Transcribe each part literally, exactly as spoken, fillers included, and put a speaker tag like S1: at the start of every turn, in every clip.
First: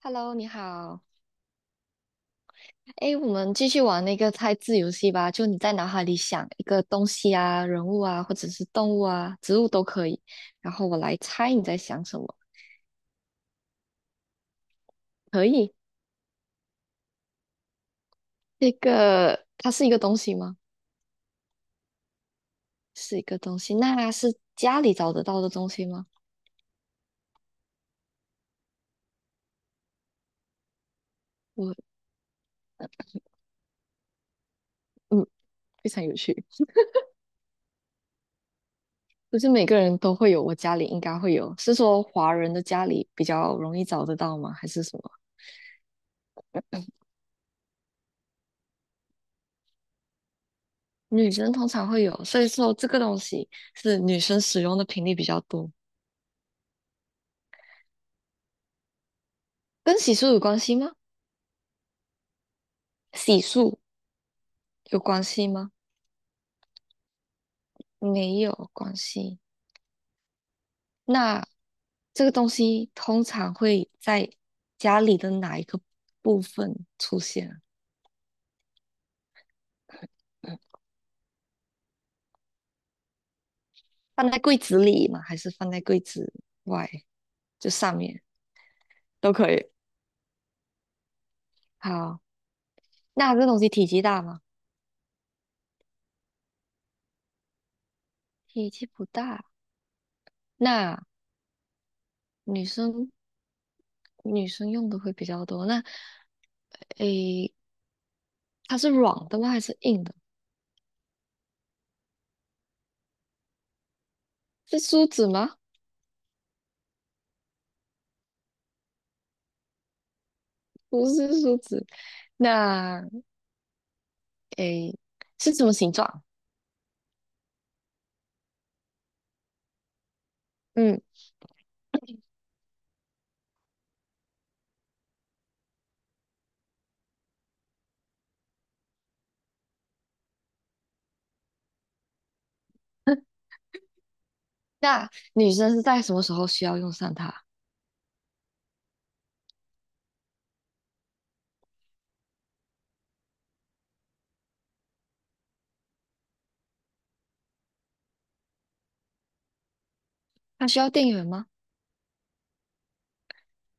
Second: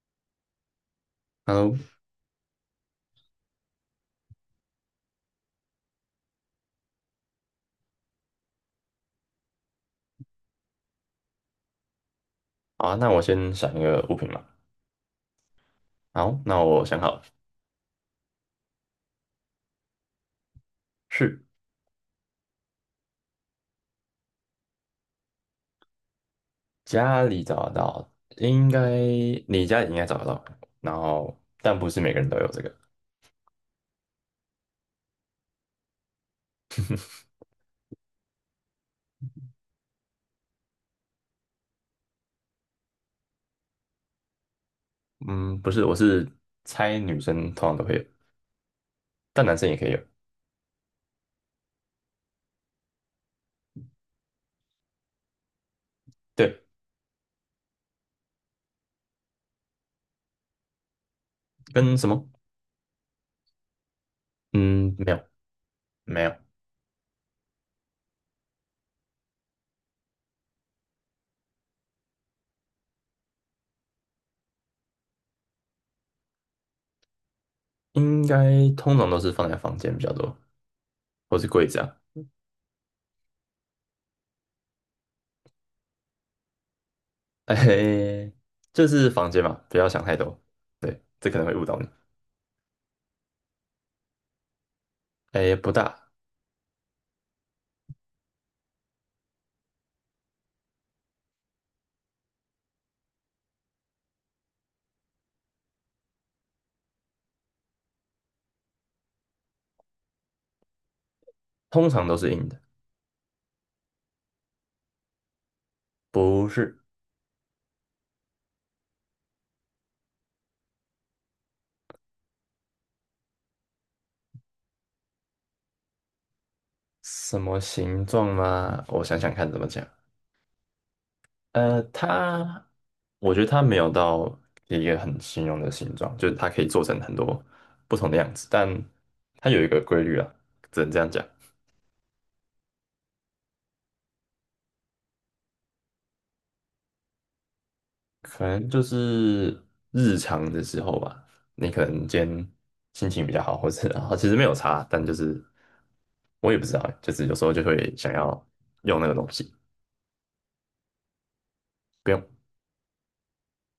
S1: Hello，你好。
S2: h e
S1: 哎，我们继续玩那个猜字游戏吧。就你在脑海里想一个东西啊、人物啊，或者是动物啊、植物都可以，然后我来猜你在想什么。
S2: 好啊，那我先想一个物品嘛。
S1: 可以。
S2: 好，那我想好了，
S1: 这个它是一个东西吗？
S2: 是
S1: 是一个东西。那是家里找得到的东西吗？
S2: 家里找得到，应该你家里应该找得到，然后
S1: 我
S2: 但不是每个人都有这个。
S1: 嗯，非常有趣。不是每个人都会有，我家里应该会有。是说华人的家里比较容易找得到吗？还是什么？
S2: 嗯，不是，我是猜女生通常都会有，但男生也可以有。
S1: 女生通常会有，所以说这个东西是女生使用的频率比较多。
S2: 对，
S1: 跟洗漱有关系吗？
S2: 跟什么？
S1: 洗漱
S2: 嗯，
S1: 有
S2: 没有，
S1: 关系吗？
S2: 没有，
S1: 没有关系。那这个东西通常会在家里的哪一个部分出现啊。
S2: 应该通常都是放在房间比较多，
S1: 嗯，
S2: 或是柜子啊。
S1: 放在柜子里吗？还是放在柜子外？就上面
S2: 哎，这是房
S1: 都
S2: 间
S1: 可
S2: 嘛，
S1: 以。
S2: 不要想太多。对，这可能会误导你。
S1: 好，那这东西体积大吗？
S2: 哎，不大，
S1: 体积不大。那女生女生用的会比较多。那诶，它是软的吗？还是硬的？
S2: 通常都是硬的，
S1: 是梳子吗？
S2: 不是。
S1: 不是梳子，那诶，是什么形状？
S2: 什么形状吗？我想想看怎么讲。
S1: 嗯，
S2: 呃，它，我觉得它没有到一个很形容的形状，就是它可以做成很多不同的样子，但它有一个规律啊，只能这样讲。
S1: 那女生是在什么时候需要用上它？
S2: 可能就是日常的时候吧，你可能今天心情比较好，或者然其实没有差，但就是我也不知道欸就是有时候就会想要用那个东西，
S1: 它需要电源吗？
S2: 不用，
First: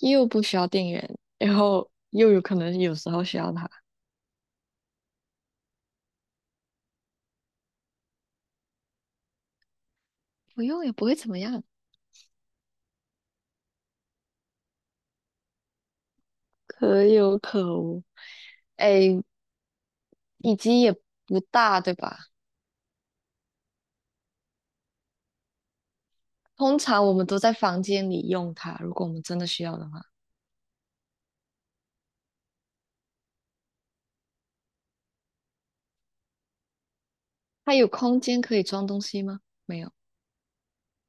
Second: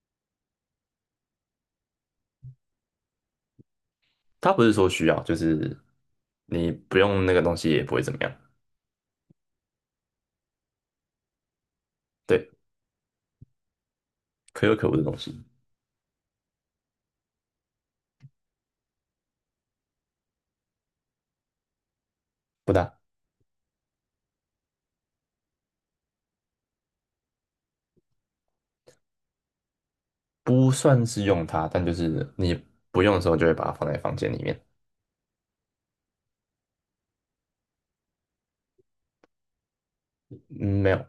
S1: 又不需要电源，然后又有可能有时候需要它，
S2: 它不是说需要，就是你不用那个东西也不会怎么样。
S1: 不用也不会怎么样，
S2: 对。可有可无的东西，
S1: 可有可无。诶，以及也不大，对吧？
S2: 不大，
S1: 通常我们都在房间里用它，如果我们真的需要的话，
S2: 不算是用它，但就是你不用的时候就会把它放在房间里面。
S1: 它有空间可以装东西吗？没有。
S2: 嗯，没有，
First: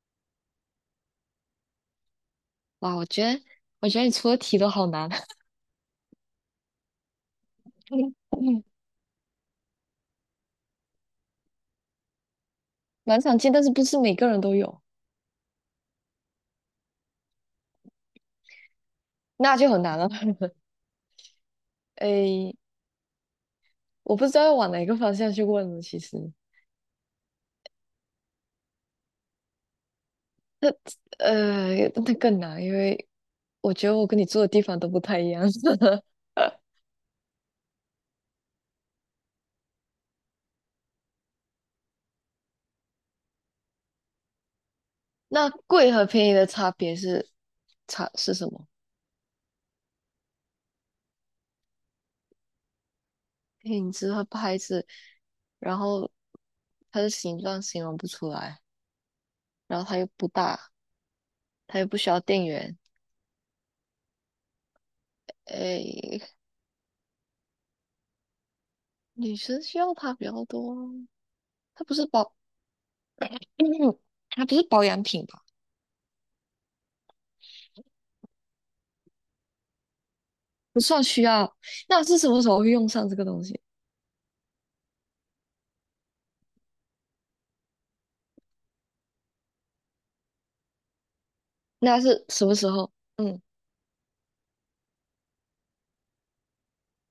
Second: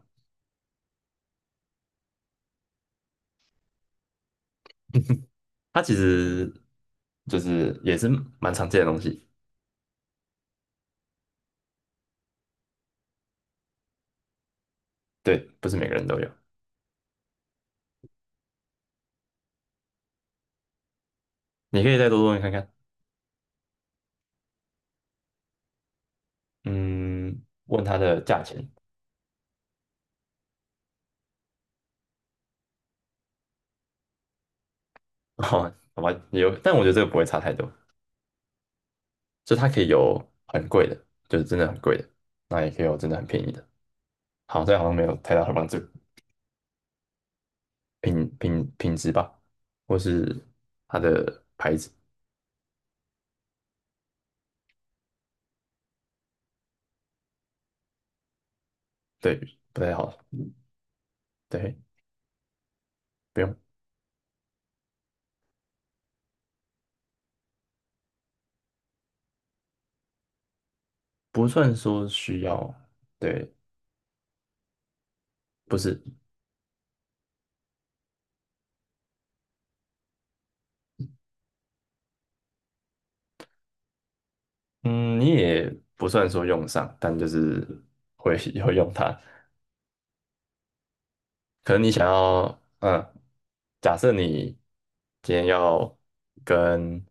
S1: 哇，我觉得，我觉得你出的题都好难。
S2: 它其实就是也是 蛮常见的东西，
S1: 蛮常见，但是不是每个人都有，
S2: 对，不是每个人都有。
S1: 那就很难了。
S2: 你可以再多多问看
S1: 诶，
S2: 看，
S1: 我不知道要往哪个方向去问了。其实，
S2: 嗯，问它的价钱，
S1: 那呃，那更难，因为我觉得我跟你住的地方都不太一 样。
S2: 哦，好吧，也有，但我觉得这个不会差太多，就它可以有很贵的，就是真的很贵的，那也可以有真的很便宜的。好，这样好像没有太大
S1: 那
S2: 的帮助，
S1: 贵和便宜的差别是差
S2: 品
S1: 是什么？
S2: 品品质吧，或是它的牌子，
S1: 品质和牌子，然后它的形状形容不出来，
S2: 对，
S1: 然
S2: 不
S1: 后
S2: 太
S1: 它又
S2: 好。
S1: 不大，
S2: 对，
S1: 它又不需要电源。
S2: 不用，
S1: 诶，女生需要它比较多啊，
S2: 不算
S1: 它不是
S2: 说
S1: 保
S2: 需要，对，
S1: 它不是保养品吧？
S2: 不是，
S1: 不算需要。那是什么时候会用上这个东西？
S2: 嗯，你也不算说用上，但就是会 会用它。可能你
S1: 那
S2: 想
S1: 是什么
S2: 要，
S1: 时候？
S2: 嗯，
S1: 嗯，
S2: 假设你今天要跟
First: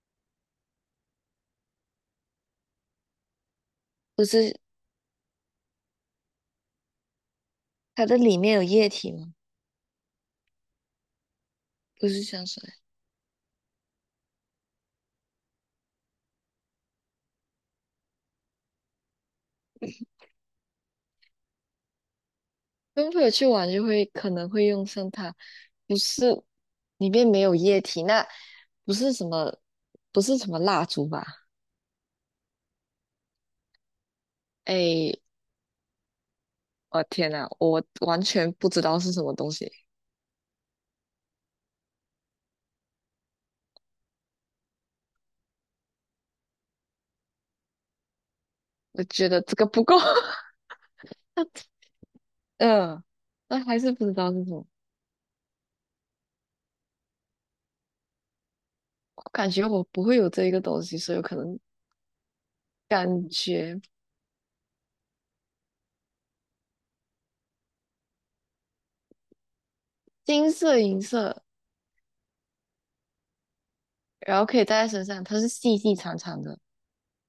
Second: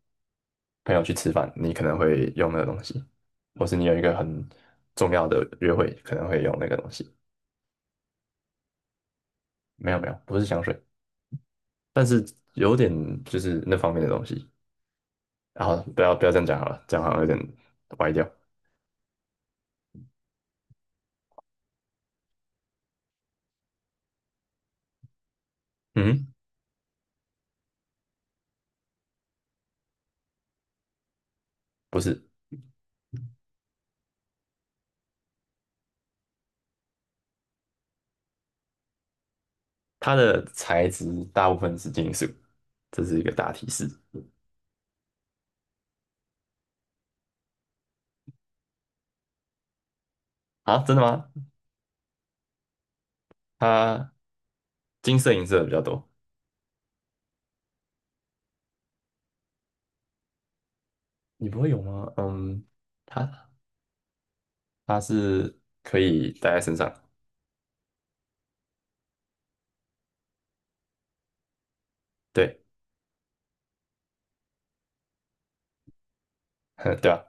S2: 朋友去吃饭，你可能会用那个东西，或是你有一个
S1: 不
S2: 很
S1: 是
S2: 重要的约会，可能会用那个东西。
S1: 它的里面有液体吗？
S2: 没有没有，不是香水，但
S1: 不是
S2: 是
S1: 香水。
S2: 有点就是那方面的东西。然后不要不要这样讲好了，这样好像有点歪掉。
S1: 跟朋友去玩就会可能会用上它，不是
S2: 嗯，
S1: 里面没有液体，那不是什么不是什么蜡烛吧？
S2: 不是。
S1: 哎，我天呐，我完全不知道是什么东西。
S2: 它的材质大部分是金属，这是一个大提示。
S1: 我觉得这个不够，
S2: 啊，真的吗？
S1: 嗯，那还是不
S2: 它
S1: 知道是什么。
S2: 金色、银色的比较多，
S1: 我感觉我不会有这一个东西，所以我可
S2: 你不
S1: 能
S2: 会有吗？嗯，它
S1: 感觉
S2: 它是可以戴在身上，
S1: 金色、银色。
S2: 对，
S1: 然后可以戴在身上，它是细细长长的。
S2: 对啊，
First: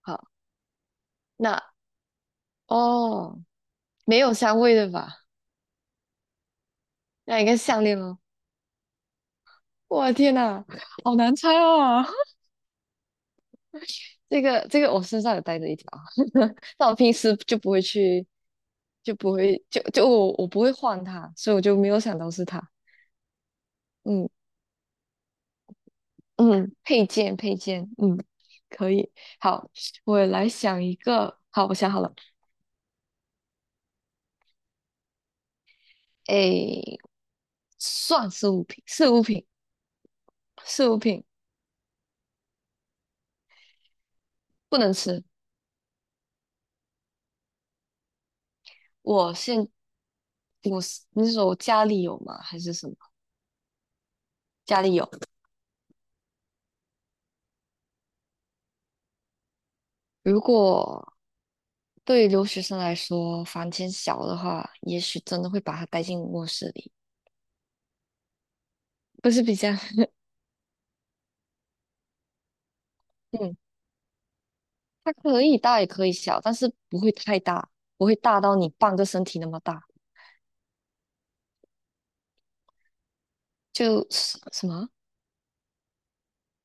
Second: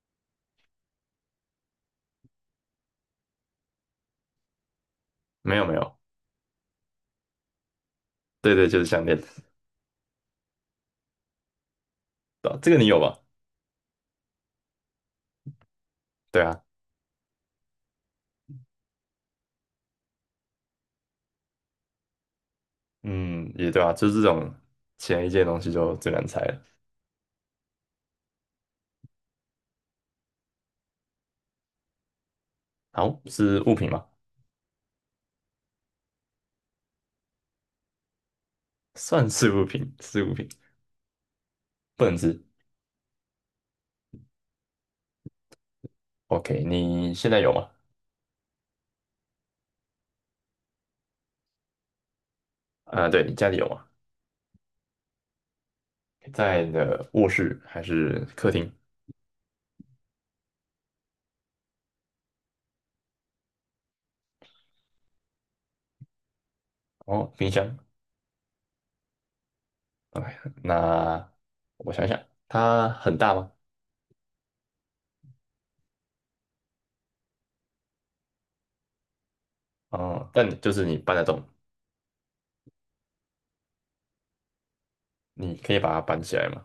S1: 好，那哦，没有香味的吧？
S2: 没有没有，
S1: 那应该是项链哦。
S2: 对对，就是项链，对
S1: 我天呐，好难猜哦！
S2: 啊这个你有吧？
S1: 这个这个我身上有带着一条，
S2: 对 啊，
S1: 但我平时就不会去，就不会就就我我不会换它，所以我就没有想到是它。
S2: 嗯，也对啊，就是这
S1: 嗯
S2: 种前一件东西就最难猜了。
S1: 嗯，配件配件，嗯，可以。好，我来想一个。好，我想好了。
S2: 好，是物品吗？
S1: 诶，算是物品，是物
S2: 算
S1: 品，
S2: 是物品，是物品，
S1: 是物品，
S2: 不能吃。
S1: 不能吃。
S2: OK，你现在有吗？
S1: 我现我是你是说我家里有吗？还是什么？
S2: 啊、对，你家里有吗？
S1: 家里有。
S2: 在你的卧室还是客厅？
S1: 如果对于留学生来说，房间小的话，也许真的会把它带进卧室里，
S2: 哦，冰箱。
S1: 不是比较。
S2: 哎，那我想想，它很大 吗？
S1: 嗯，它可以大也可以小，但是不会太大，不会大到你半个身体那么大。
S2: 哦，但你就是你搬得动，
S1: 就是什么？
S2: 你可以把它搬起来嘛。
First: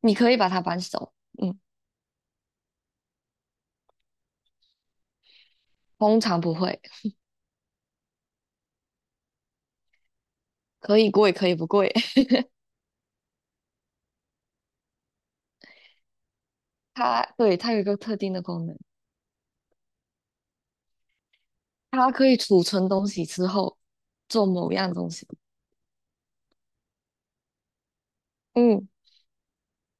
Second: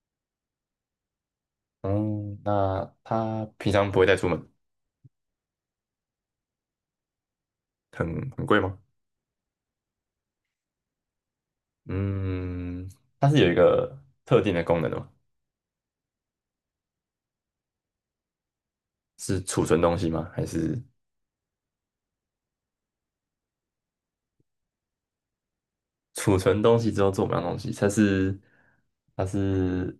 S1: 你可以把它搬走，嗯，
S2: 嗯，那它平常不会带出门，
S1: 通常不会，
S2: 很很贵吗？
S1: 可以贵可以不贵。
S2: 嗯，它是有一个特定的功能的吗？
S1: 它对它有一个特定的功能，
S2: 是储存东西吗？还是
S1: 它可以储存东西之后做某样东西。
S2: 储存东西之后做不了东西？它是
S1: 嗯。
S2: 它是，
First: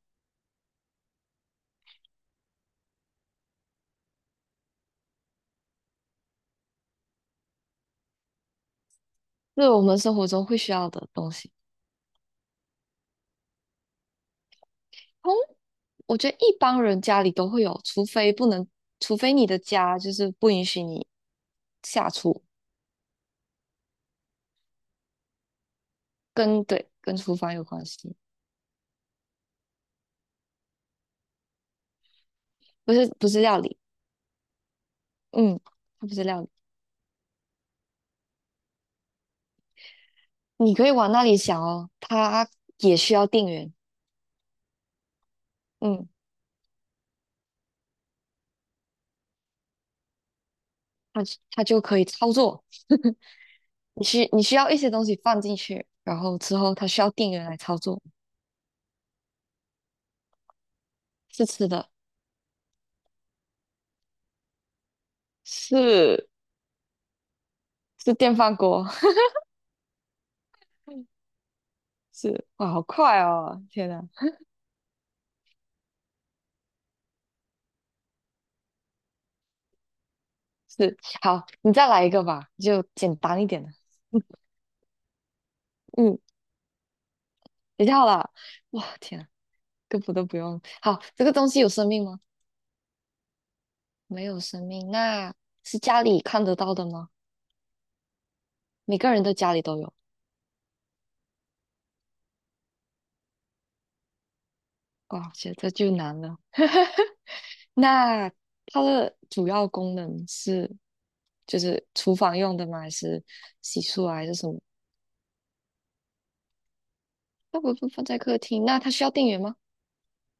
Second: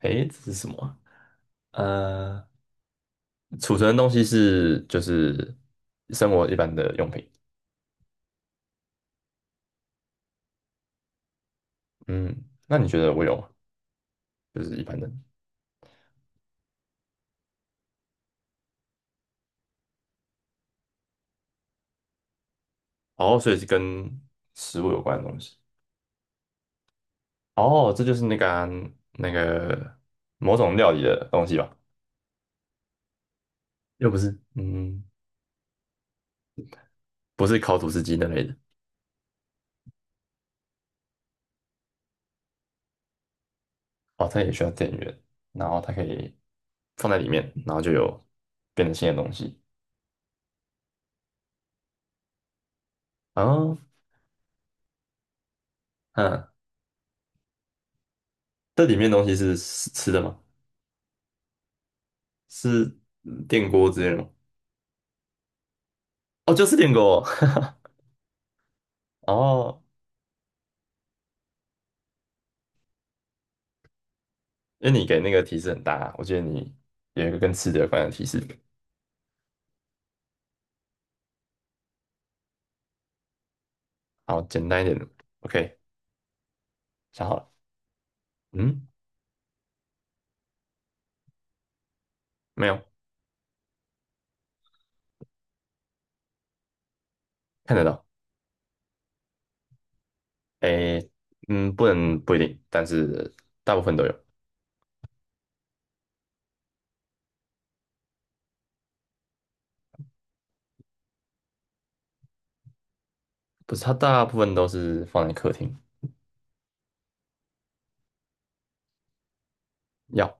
S2: 诶，这是什么啊？呃储存的东西是就是生活一般的用品。
S1: 是我们生活中会需要的东西。
S2: 嗯，那你觉得我有吗？就是一般的。
S1: 通，我觉得一般人家里都会有，除非不能，除非你的家就是不允许你下厨，
S2: 哦，所以是跟食物有关的东西。
S1: 跟对跟厨房有关
S2: 哦，这就
S1: 系，
S2: 是那个啊那个某种料理的东西吧？
S1: 不是不是料理，
S2: 又不是，嗯，
S1: 嗯，它不是料理，
S2: 不是烤吐司机那类的。
S1: 你可以往那里想哦，它也需要电源，
S2: 哦，它也需要电源，然后它可
S1: 嗯，
S2: 以放在里面，然后就有变成新的东西。
S1: 它它就可以操作，
S2: 哦，
S1: 你需你需要一些东西放进去，然后
S2: 嗯，
S1: 之后它需要电源来操作，
S2: 这里面的东西是是吃的吗？
S1: 是吃的，
S2: 是嗯电锅之类的吗？
S1: 是
S2: 哦，就是电锅。
S1: 是电饭锅，
S2: 哦，
S1: 是哇，好快哦，天哪！
S2: 因为你给那个提示很大啊我觉得你有一个跟吃的有关的提示。
S1: 是，好，你再来一个吧，就简单一点的。
S2: 好，简单一点，OK，
S1: 嗯，
S2: 想好了。
S1: 比较好了。
S2: 嗯，
S1: 哇，天啊，根本都不用。好，这个东西有生命吗？
S2: 没有，
S1: 没有生命，那是家里看得到的吗？
S2: 看得到。
S1: 每个人的家里都有。
S2: 诶，嗯，不能不一定，但是大部分都有。
S1: 哇，觉得这就难了。那它的主要功能是，就是厨房用的吗？还是
S2: 不
S1: 洗
S2: 是，它
S1: 漱啊，
S2: 大
S1: 还是
S2: 部
S1: 什
S2: 分
S1: 么？
S2: 都是放在客厅，
S1: 那不不放在客厅，那它需要电源吗？
S2: 要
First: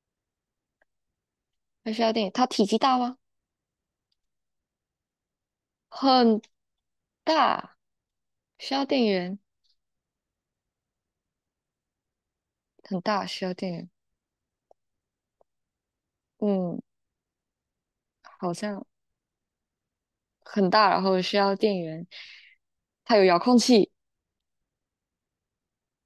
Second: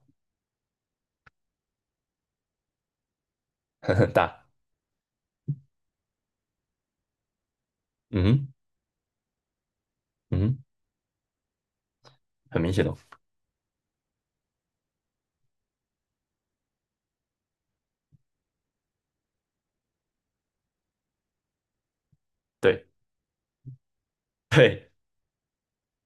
S1: 还需要电源，它体积大吗？
S2: 很大。
S1: 很大，
S2: 嗯哼。
S1: 需要电源，
S2: 嗯哼。很明显哦。
S1: 很大，需要电源。嗯，好像很大，然后需要电源，
S2: 对
S1: 它有遥控器
S2: 对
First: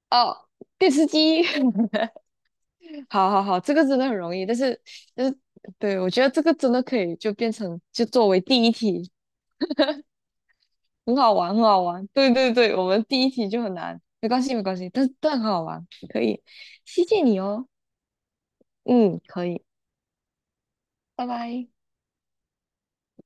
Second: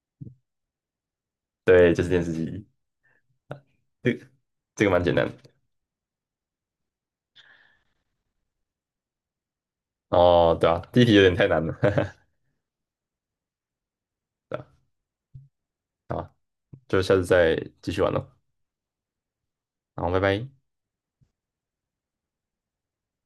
S1: 哦，电视机。
S2: 对，就是电视机。
S1: 好好好，这个真的
S2: 这
S1: 很
S2: 个
S1: 容易，但是
S2: 这个蛮简单
S1: 但是
S2: 的。
S1: 对，我觉得这个真的可以就变成就作为第一题，
S2: 哦，对啊，第一题
S1: 很
S2: 有
S1: 好
S2: 点太
S1: 玩，很
S2: 难了。
S1: 好玩。对对对，我们第一题就很难，没关系
S2: 对
S1: 没
S2: 啊，
S1: 关系，但但很好玩，
S2: 好
S1: 可
S2: 啊，
S1: 以，
S2: 就
S1: 谢
S2: 下
S1: 谢
S2: 次
S1: 你
S2: 再
S1: 哦。
S2: 继续玩喽。
S1: 嗯，可以，
S2: 后拜拜。
S1: 拜拜。